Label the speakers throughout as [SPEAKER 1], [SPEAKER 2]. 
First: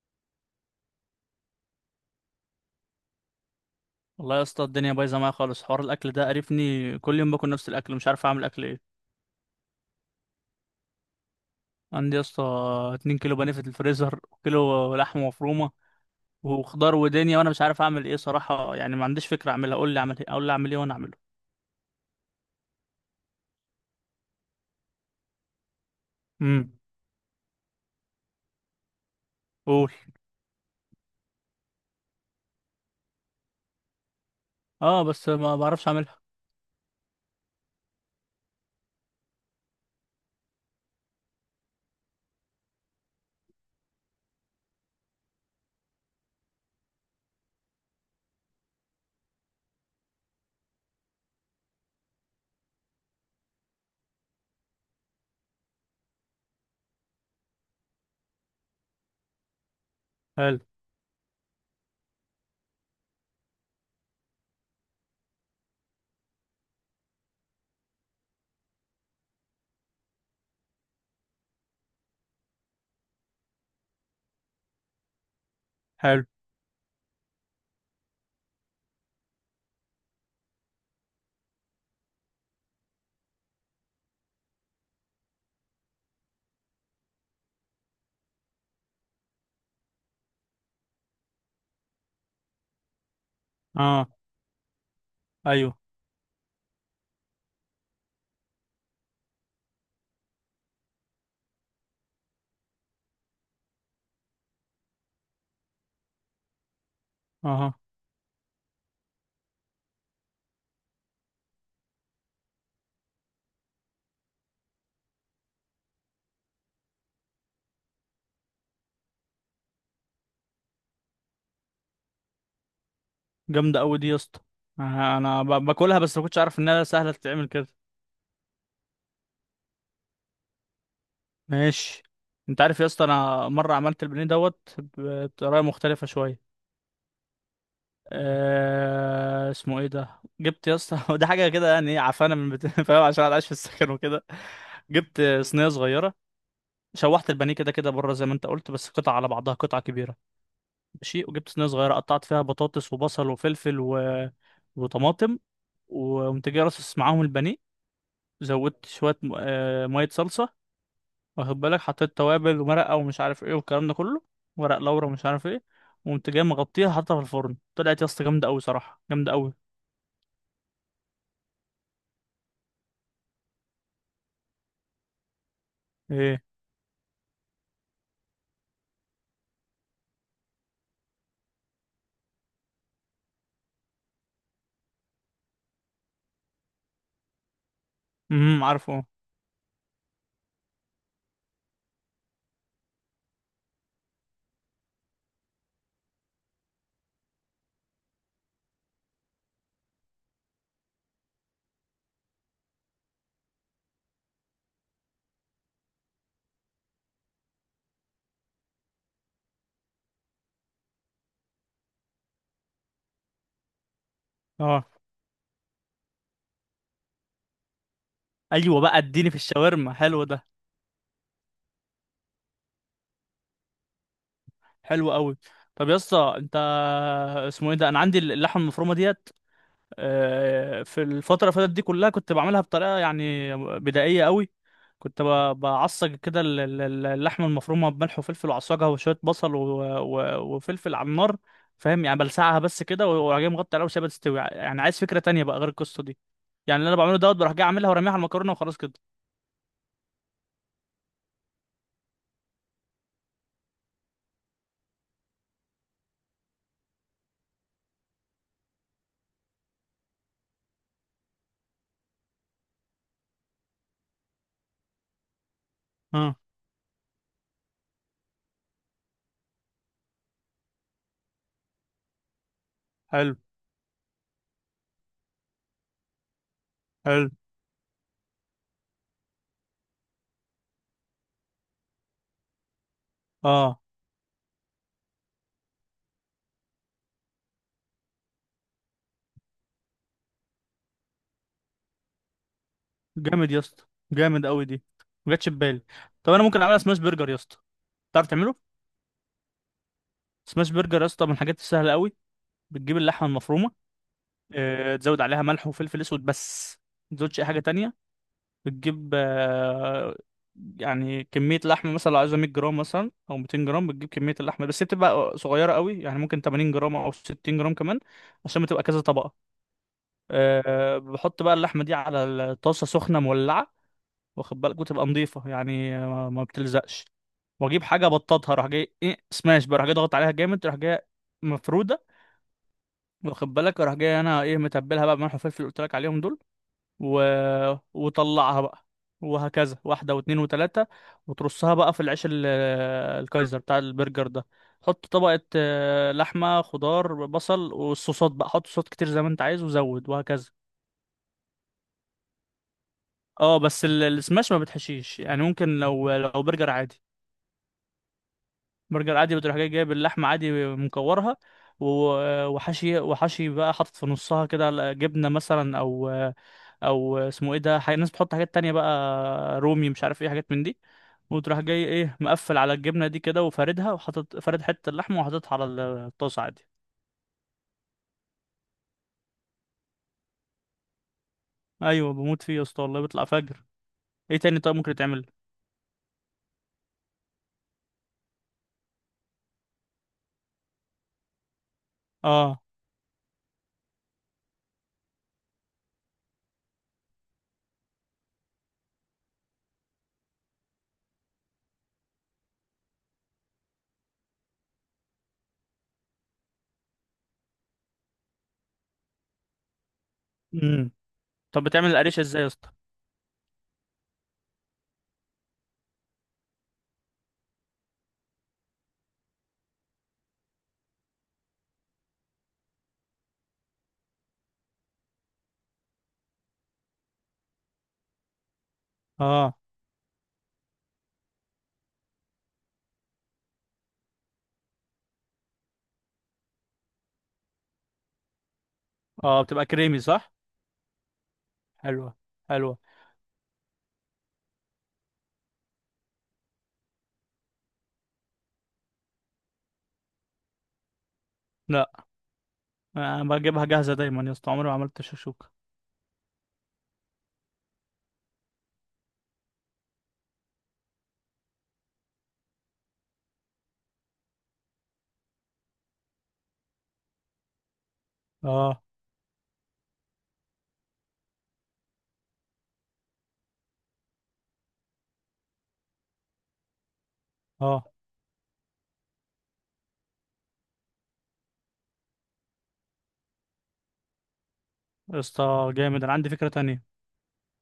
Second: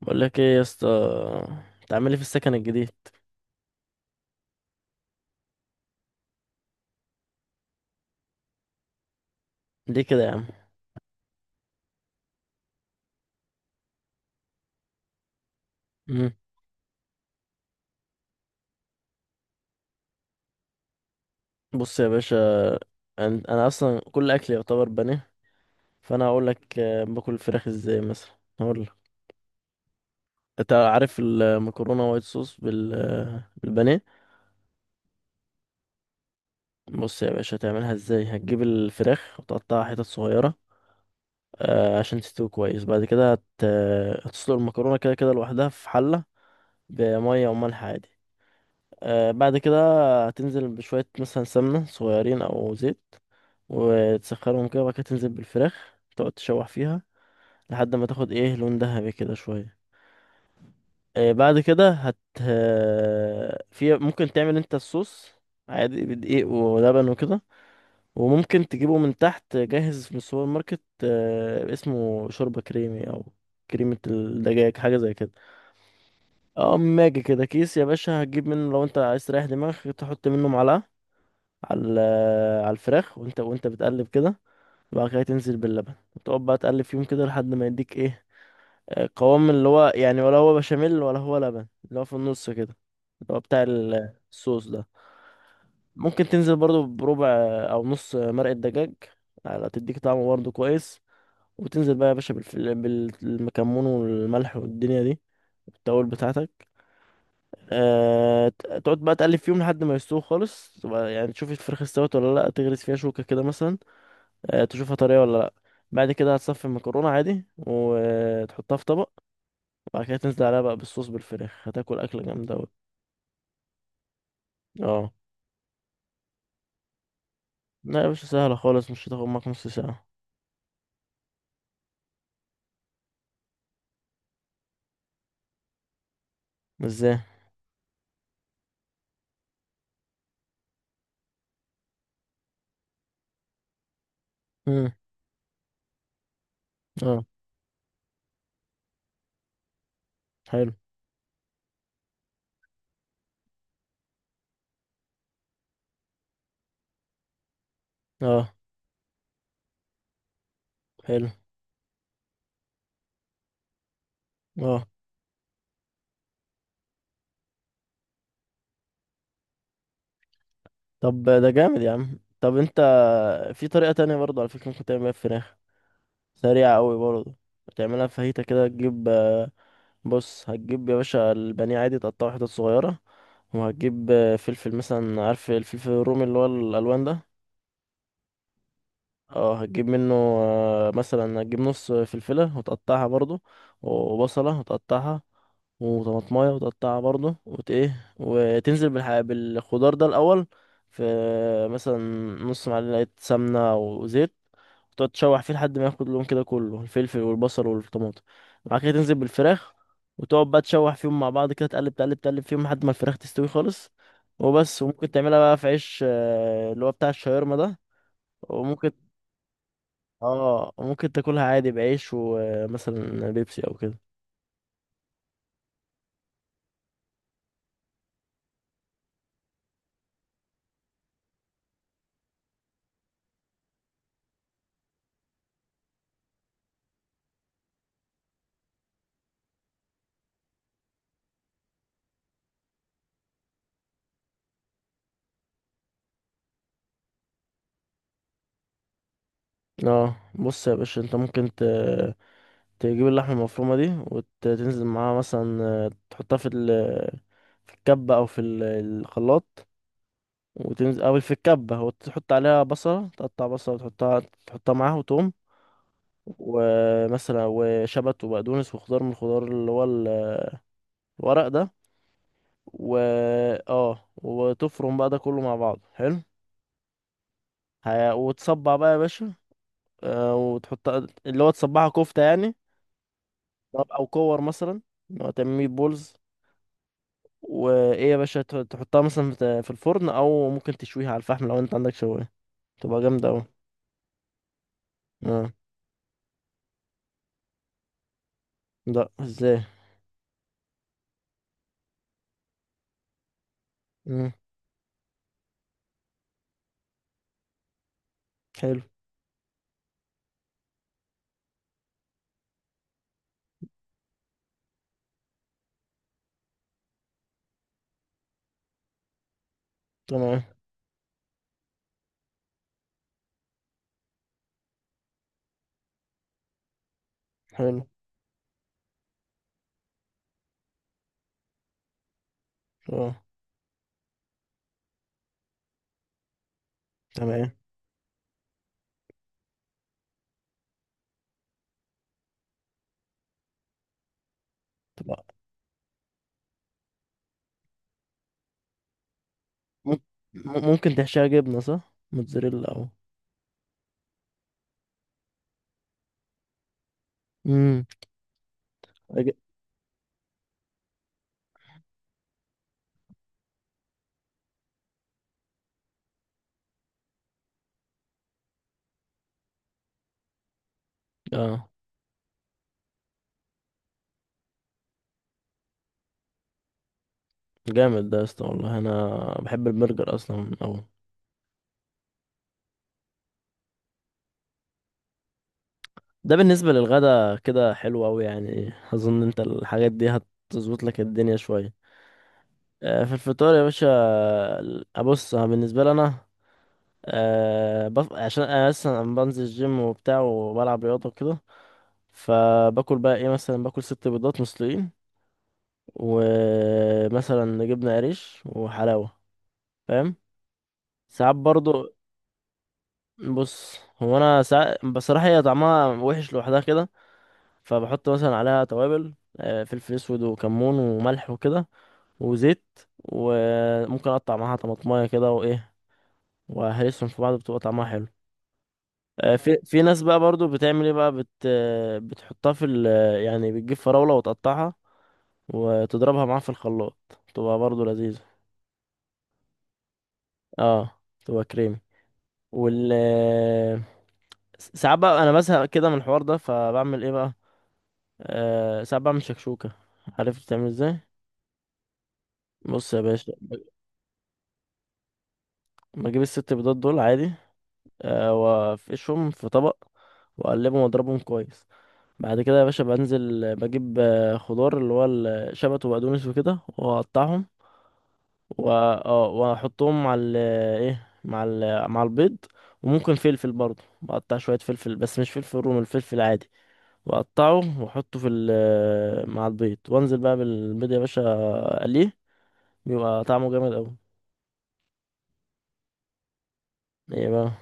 [SPEAKER 1] بقول لك ايه يا اسطى تعملي في السكن الجديد؟
[SPEAKER 2] والله يا اسطى الدنيا بايظه معايا خالص. حوار الاكل ده قرفني، كل يوم باكل نفس الاكل، مش عارف اعمل اكل ايه.
[SPEAKER 1] ليه كده يا عم؟
[SPEAKER 2] عندي يا اسطى 2 كيلو بانيه في الفريزر وكيلو لحمه مفرومه
[SPEAKER 1] مم.
[SPEAKER 2] وخضار ودنيا، وانا مش عارف اعمل ايه صراحه. يعني ما عنديش فكره اعملها، قول لي اعمل ايه، اقول لي اعمل ايه وانا اعمله.
[SPEAKER 1] بص يا باشا، انا اصلا كل اكلي يعتبر بني، فانا هقول
[SPEAKER 2] امم
[SPEAKER 1] لك، باكل الفراخ ازاي مثلا. هقول لك.
[SPEAKER 2] قول.
[SPEAKER 1] انت عارف المكرونه وايت صوص بالبانيه؟
[SPEAKER 2] اه بس ما بعرفش اعملها.
[SPEAKER 1] بص يا باشا، هتعملها ازاي: هتجيب الفراخ وتقطعها حتت صغيره، عشان تستوي كويس. بعد كده هت... آه، هتسلق المكرونه كده كده لوحدها في حله بميه وملح عادي. بعد كده هتنزل بشويه مثلا سمنه صغيرين او زيت، وتسخنهم كده، وبعد كده تنزل بالفراخ، تقعد تشوح فيها لحد ما تاخد ايه، لون ذهبي كده شوية.
[SPEAKER 2] حلو.
[SPEAKER 1] بعد كده هت آه، في ممكن تعمل انت الصوص عادي بدقيق ولبن وكده، وممكن تجيبه من تحت جاهز من السوبر ماركت، اسمه شوربة كريمي او كريمة الدجاج، حاجة زي كده.
[SPEAKER 2] حلو.
[SPEAKER 1] اه، ماجي كده كيس يا باشا، هتجيب منه لو انت عايز تريح دماغك، تحط منه معلقة على الفراخ وانت بتقلب كده. بعد كده تنزل باللبن، وتقعد بقى تقلب فيهم كده لحد ما يديك ايه، قوام، اللي هو يعني، ولا هو بشاميل ولا هو لبن، اللي هو في النص كده، اللي هو بتاع
[SPEAKER 2] اه.
[SPEAKER 1] الصوص ده.
[SPEAKER 2] ايوه.
[SPEAKER 1] ممكن تنزل برضو بربع او نص مرقة دجاج، على تديك طعم برضو كويس. وتنزل بقى يا باشا بالمكمون والملح والدنيا دي، التوابل بتاعتك.
[SPEAKER 2] اه.
[SPEAKER 1] تقعد بقى تقلب فيهم لحد ما يستووا خالص، تبقى يعني تشوف الفراخ استوت ولا لا، تغرز فيها شوكة كده مثلا، تشوفها طريه ولا لا. بعد كده هتصفي المكرونه عادي وتحطها في طبق، وبعد كده تنزل عليها بقى بالصوص بالفراخ، هتاكل اكله جامده أوي.
[SPEAKER 2] جامده قوي دي يا اسطى.
[SPEAKER 1] اه.
[SPEAKER 2] انا باكلها بس ما كنتش عارف انها سهله تتعمل كده.
[SPEAKER 1] لا يا باشا، سهله خالص، مش هتاخد معاك نص ساعه.
[SPEAKER 2] ماشي. انت عارف يا اسطى انا مره عملت البانيه دوت بطريقه مختلفه شويه.
[SPEAKER 1] ازاي؟
[SPEAKER 2] آه اسمه ايه ده. جبت يا اسطى ده حاجه كده يعني ايه عفانه فاهم، عشان انا عايش في السكن وكده.
[SPEAKER 1] امم.
[SPEAKER 2] جبت صينيه صغيره،
[SPEAKER 1] اه،
[SPEAKER 2] شوحت البانيه كده كده بره زي ما انت قلت بس قطع على بعضها قطعه كبيره.
[SPEAKER 1] حلو.
[SPEAKER 2] ماشي، وجبت صينيه صغيره قطعت فيها بطاطس وبصل وفلفل وطماطم، وقمت جاي رصص معاهم البانيه.
[SPEAKER 1] اه،
[SPEAKER 2] زودت شويه م... آه ميه صلصه.
[SPEAKER 1] حلو.
[SPEAKER 2] واخد بالك، حطيت توابل ومرقه ومش عارف ايه والكلام ده كله، ورق
[SPEAKER 1] اه،
[SPEAKER 2] لورا ومش عارف ايه. وقمت جاي مغطيها، حاطها في الفرن، طلعت يا اسطى جامده قوي صراحه، جامده قوي.
[SPEAKER 1] طب ده جامد يا عم. طب انت، في طريقه تانية برضه على فكره ممكن تعمل بيها الفراخ،
[SPEAKER 2] ايه.
[SPEAKER 1] سريعه قوي برضه. تعملها فاهيتا كده. تجيب، بص، هتجيب يا باشا البانيه عادي، تقطعه حتت صغيرة، وهتجيب فلفل مثلا، عارف الفلفل الرومي اللي هو الألوان ده؟
[SPEAKER 2] امم، عارفه.
[SPEAKER 1] اه، هتجيب منه، مثلا هتجيب نص فلفلة وتقطعها برضو، وبصلة وتقطعها، وطماطماية وتقطعها برضو، وت ايه وتنزل بالخضار ده الأول، في مثلا نص معلقة سمنة وزيت، وتقعد تشوح فيه لحد ما ياخد اللون كده كله، الفلفل والبصل والطماطم. بعد كده تنزل بالفراخ، وتقعد بقى تشوح فيهم مع بعض كده، تقلب تقلب تقلب فيهم لحد ما الفراخ تستوي خالص. وبس.
[SPEAKER 2] اه.
[SPEAKER 1] وممكن تعملها بقى في عيش اللي هو بتاع الشاورما ده،
[SPEAKER 2] ايوه
[SPEAKER 1] وممكن
[SPEAKER 2] بقى، اديني في الشاورما حلو ده.
[SPEAKER 1] اه ممكن تاكلها عادي بعيش، ومثلا بيبسي او كده.
[SPEAKER 2] حلو قوي. طب يا اسطى انت، اسمه ايه ده، انا عندي اللحمه المفرومه ديت في الفتره اللي فاتت دي كلها كنت بعملها بطريقه يعني بدائيه قوي. كنت بعصج كده اللحمه المفرومه بملح وفلفل وعصاجها وشويه بصل وفلفل على النار. فاهم يعني بلسعها بس كده، واروح جاي مغطي عليها وسيبها تستوي. يعني عايز فكره تانية بقى غير القصه دي، يعني اللي انا بعمله دوت بروح جاي اعملها ورميها على المكرونه وخلاص كده.
[SPEAKER 1] اه. بص يا باشا، انت ممكن تجيب اللحمه المفرومه دي، وتنزل معاها مثلا، تحطها في الكبه او في الخلاط، وتنزل، او في الكبه، وتحط عليها بصله، تقطع بصله وتحطها، معاها، وتوم،
[SPEAKER 2] اه.
[SPEAKER 1] ومثلا وشبت وبقدونس، وخضار من الخضار اللي هو الورق ده، و
[SPEAKER 2] حلو.
[SPEAKER 1] اه وتفرم بقى ده كله مع بعض، حلو.
[SPEAKER 2] حلو.
[SPEAKER 1] وتصبع بقى يا باشا، وتحط، اللي هو تصبعها كفتة يعني.
[SPEAKER 2] اه.
[SPEAKER 1] طب، أو كور مثلا، اللي هو تعمل ميت بولز، وإيه يا باشا، تحطها مثلا في الفرن، أو ممكن تشويها على الفحم لو أنت عندك شواية، تبقى جامدة أوي.
[SPEAKER 2] جامد يا اسطى، جامد قوي دي، ما جاتش
[SPEAKER 1] اه.
[SPEAKER 2] في بالي. طب انا ممكن اعملها سماش برجر يا اسطى؟ تعرف تعمله؟
[SPEAKER 1] لأ، ازاي؟
[SPEAKER 2] سماش برجر يا اسطى من الحاجات السهله قوي. بتجيب اللحمه المفرومه،
[SPEAKER 1] مم.
[SPEAKER 2] تزود عليها ملح وفلفل اسود بس، ما تزودش اي حاجه تانية.
[SPEAKER 1] حلو.
[SPEAKER 2] بتجيب يعني كميه لحمه، مثلا لو عايزها 100 جرام مثلا او 200 جرام، بتجيب كميه اللحمه بس هي بتبقى صغيره قوي، يعني ممكن 80 جرام او 60 جرام كمان، عشان بتبقى كذا طبقه.
[SPEAKER 1] تمام.
[SPEAKER 2] بحط بقى اللحمه دي على الطاسه سخنه مولعه، واخد بالك، وتبقى نظيفه يعني ما بتلزقش. واجيب
[SPEAKER 1] حلو.
[SPEAKER 2] حاجه بطاطها، اروح جاي ايه، سماش بقى، اروح جاي ضغط عليها جامد، اروح جاي مفروده.
[SPEAKER 1] اه.
[SPEAKER 2] واخد بالك اروح جاي انا ايه، متبلها بقى بملح وفلفل اللي قلت لك عليهم دول و...
[SPEAKER 1] تمام.
[SPEAKER 2] وطلعها بقى، وهكذا واحده واثنين وثلاثه، وترصها بقى في العيش الكايزر بتاع البرجر ده. حط
[SPEAKER 1] تبقى
[SPEAKER 2] طبقه لحمه، خضار، بصل، والصوصات بقى حط صوصات كتير زي ما انت عايز
[SPEAKER 1] مم-
[SPEAKER 2] وزود وهكذا.
[SPEAKER 1] ممكن تحشيها جبنة، صح؟ موتزاريلا أو.
[SPEAKER 2] اه بس السماش ما بتحشيش، يعني ممكن لو برجر عادي.
[SPEAKER 1] مم.
[SPEAKER 2] برجر
[SPEAKER 1] أج-
[SPEAKER 2] عادي بتروح جاي جايب اللحمة عادي مكورها، وحشي، بقى حاطط في نصها كده جبنة مثلا أو أو اسمه إيه ده حاجة، الناس بتحط حاجات تانية بقى، رومي مش عارف إيه حاجات من دي. وتروح
[SPEAKER 1] اه،
[SPEAKER 2] جاي إيه مقفل على الجبنة دي كده وفاردها وحاطط فارد حتة اللحمة وحاططها على الطاسة عادي.
[SPEAKER 1] جامد ده يا اسطى، والله أنا بحب البرجر أصلا أوي.
[SPEAKER 2] أيوة بموت فيه يا اسطى والله، بيطلع فجر. إيه تاني طيب ممكن يتعمل؟
[SPEAKER 1] ده بالنسبة للغدا كده حلو أوي، يعني أظن أنت الحاجات دي هتظبط لك الدنيا شوية.
[SPEAKER 2] آه.
[SPEAKER 1] في الفطار يا باشا، أبص، أنا بالنسبة لي أنا، عشان أنا أصلا بنزل الجيم وبتاع وبلعب رياضة وكده، فباكل بقى إيه، مثلا باكل 6 بيضات مسلوقين، ومثلا جبنة قريش وحلاوة، فاهم؟
[SPEAKER 2] امم.
[SPEAKER 1] ساعات
[SPEAKER 2] طب بتعمل
[SPEAKER 1] برضو.
[SPEAKER 2] القريشة إزاي يا اسطى؟
[SPEAKER 1] بص، هو أنا ساعات بصراحة هي طعمها وحش لوحدها كده، فبحط مثلا عليها توابل، فلفل اسود وكمون وملح وكده، وزيت، وممكن اقطع معاها طماطمايه كده وايه، وهرسهم في بعض، بتبقى طعمها حلو.
[SPEAKER 2] آه.
[SPEAKER 1] في ناس بقى برضو بتعمل ايه بقى، بت آه، بتحطها في ال آه، يعني بتجيب فراوله وتقطعها وتضربها معاها في الخلاط، تبقى برضو لذيذه.
[SPEAKER 2] آه بتبقى كريمي صح؟
[SPEAKER 1] اه، تبقى كريمي.
[SPEAKER 2] حلوة. حلوة.
[SPEAKER 1] وال آه، ساعات بقى انا بزهق كده من الحوار ده، فبعمل ايه بقى، ساعات بعمل شكشوكه. عارف بتعمل ازاي؟
[SPEAKER 2] لا
[SPEAKER 1] بص يا
[SPEAKER 2] أنا
[SPEAKER 1] باشا،
[SPEAKER 2] بجيبها جاهزة دايما يا اسطى، عمري ما عملت شكشوكة.
[SPEAKER 1] لما اجيب الست بيضات دول عادي، وافقشهم في طبق، واقلبهم واضربهم كويس. بعد كده يا باشا بنزل، بجيب خضار اللي هو الشبت وبقدونس وكده، واقطعهم،
[SPEAKER 2] اه.
[SPEAKER 1] واحطهم مع ال ايه مع ال مع البيض. وممكن فلفل برضه، بقطع شوية فلفل، بس مش فلفل رومي، الفلفل العادي، واقطعه
[SPEAKER 2] اه
[SPEAKER 1] واحطه في ال آه، مع البيض، وانزل بقى بالبيض يا باشا، اقليه، بيبقى طعمه جامد اوي.
[SPEAKER 2] يا اسطى جامد، انا عندي فكرة تانية.
[SPEAKER 1] ايه بقى؟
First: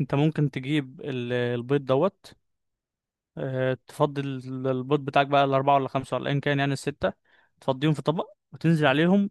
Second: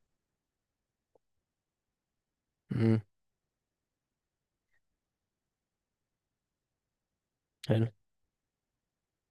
[SPEAKER 2] انت ممكن تجيب البيض دوت،
[SPEAKER 1] مم،
[SPEAKER 2] تفضي البيض بتاعك بقى، الاربعة ولا خمسة ولا ايا كان يعني الستة،
[SPEAKER 1] حلو.
[SPEAKER 2] تفضيهم في طبق وتنزل عليهم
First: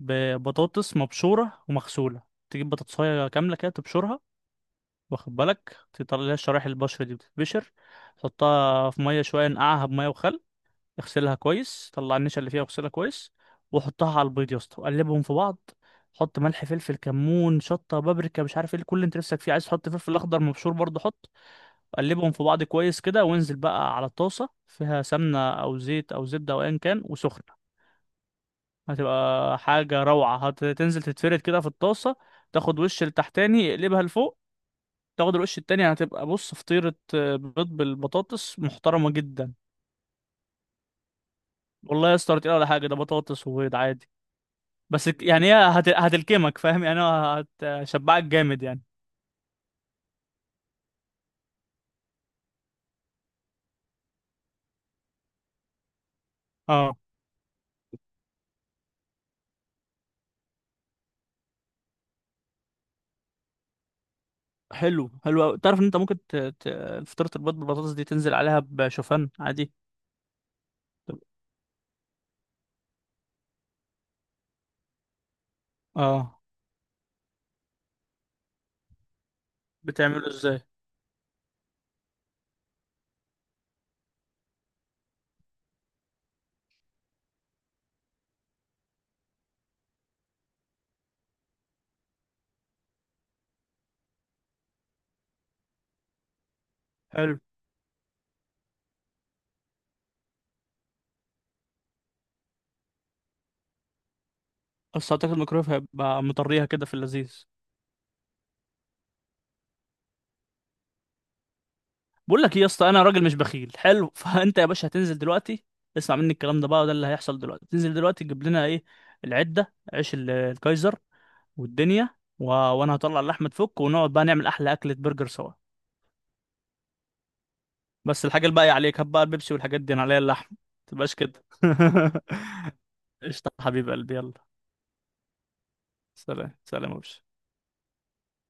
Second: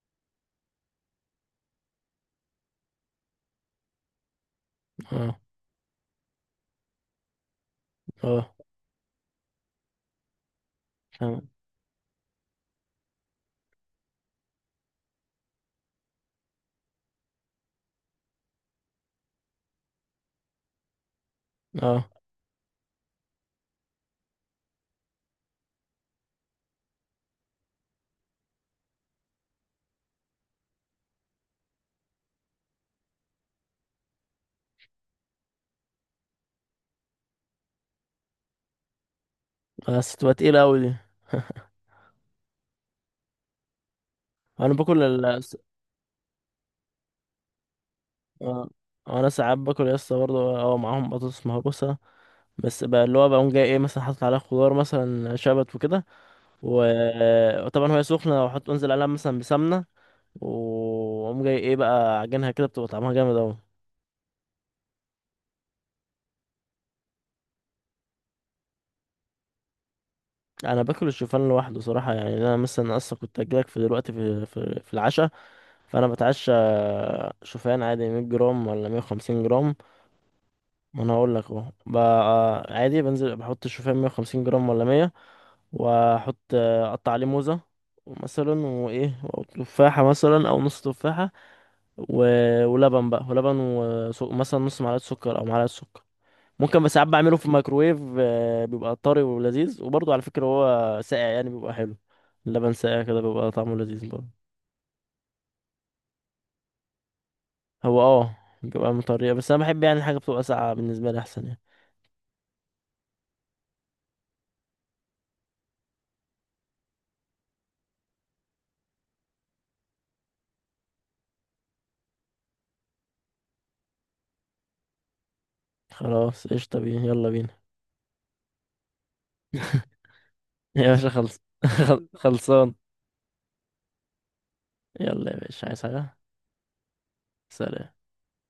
[SPEAKER 2] ببطاطس مبشورة ومغسولة. تجيب بطاطساية كاملة كده تبشرها، واخد
[SPEAKER 1] اه.
[SPEAKER 2] بالك تطلع لها الشرايح، البشر دي بتتبشر.
[SPEAKER 1] اه،
[SPEAKER 2] تحطها في مية شوية، نقعها بمية وخل، اغسلها
[SPEAKER 1] تمام.
[SPEAKER 2] كويس، طلع النشا اللي فيها واغسلها كويس. وحطها على البيض يا اسطى وقلبهم في بعض. حط ملح، فلفل، كمون، شطه، بابريكا، مش عارف ايه، كل اللي انت نفسك فيه. عايز تحط فلفل اخضر مبشور برضه حط.
[SPEAKER 1] اه،
[SPEAKER 2] قلبهم في بعض كويس كده، وانزل بقى على الطاسه فيها سمنه او زيت او زبده او ايا كان وسخنه. هتبقى حاجه روعه. هتنزل تتفرد كده في الطاسه، تاخد وش لتحتاني اقلبها لفوق، تاخد الوش التاني، هتبقى بص فطيره بيض بالبطاطس محترمه جدا.
[SPEAKER 1] بس تبقى تقيلة أوي دي.
[SPEAKER 2] والله يا اسطى ولا تقيلة ولا حاجه، ده بطاطس وبيض عادي.
[SPEAKER 1] أنا باكل
[SPEAKER 2] بس
[SPEAKER 1] ال
[SPEAKER 2] يعني هي هتلكمك، فاهم يعني، هو هتشبعك جامد
[SPEAKER 1] آه،
[SPEAKER 2] يعني.
[SPEAKER 1] أنا ساعات باكل يا اسطى برضه، معاهم بطاطس مهروسة، بس بقى اللي هو بقوم جاي إيه، مثلا حاطط عليها خضار مثلا شبت وكده،
[SPEAKER 2] اه.
[SPEAKER 1] وطبعا وهي سخنة، أنزل عليها مثلا بسمنة، وأقوم جاي إيه بقى، عجنها كده، بتبقى طعمها جامد أوي.
[SPEAKER 2] حلو، حلو أوي. تعرف ان انت ممكن فطيرة البيض بالبطاطس دي تنزل عليها بشوفان عادي.
[SPEAKER 1] أنا باكل
[SPEAKER 2] طب.
[SPEAKER 1] الشوفان لوحده صراحة، يعني أنا مثلا أصلا كنت أجيلك في دلوقتي، في العشاء، فأنا
[SPEAKER 2] اه
[SPEAKER 1] بتعشى شوفان عادي، 100 جرام ولا 150 جرام.
[SPEAKER 2] بتعمله ازاي؟
[SPEAKER 1] ما انا اقول لك اهو بقى. عادي، بنزل بحط الشوفان، 150 جرام ولا 100، اقطع عليه موزه مثلا، وايه، او تفاحه مثلا، او نص تفاحه، و... ولبن، مثلا نص معلقه سكر او معلقه سكر، ممكن. بس ساعات
[SPEAKER 2] حلو.
[SPEAKER 1] بعمله في الميكروويف، بيبقى طري ولذيذ. وبرضه على فكره هو ساقع، يعني بيبقى حلو، اللبن ساقع كده، بيبقى طعمه لذيذ برضه.
[SPEAKER 2] بس اعتقد الميكرويف هيبقى مطريها كده في اللذيذ.
[SPEAKER 1] هو اه، بيبقى مطريه، بس انا بحب يعني حاجه بتبقى ساقعه، بالنسبه لي احسن يعني.
[SPEAKER 2] بقول لك ايه يا اسطى، انا راجل مش بخيل حلو فانت يا باشا هتنزل دلوقتي، اسمع مني الكلام ده بقى، وده اللي هيحصل دلوقتي. تنزل دلوقتي تجيب لنا ايه، العدة، عيش الكايزر والدنيا وانا هطلع اللحمة تفك ونقعد بقى نعمل احلى اكلة برجر سوا.
[SPEAKER 1] خلاص، قشطه، بينا، يلا بينا.
[SPEAKER 2] بس الحاجة الباقية عليك، هات بقى البيبسي والحاجات دي، انا عليا اللحم.
[SPEAKER 1] يا باشا
[SPEAKER 2] متبقاش
[SPEAKER 1] خلص.
[SPEAKER 2] كده
[SPEAKER 1] خلصان.
[SPEAKER 2] قشطة حبيب قلبي يلا.
[SPEAKER 1] يلا يا باشا، عايز حاجة؟
[SPEAKER 2] سلام سلام يا باشا.
[SPEAKER 1] سلام.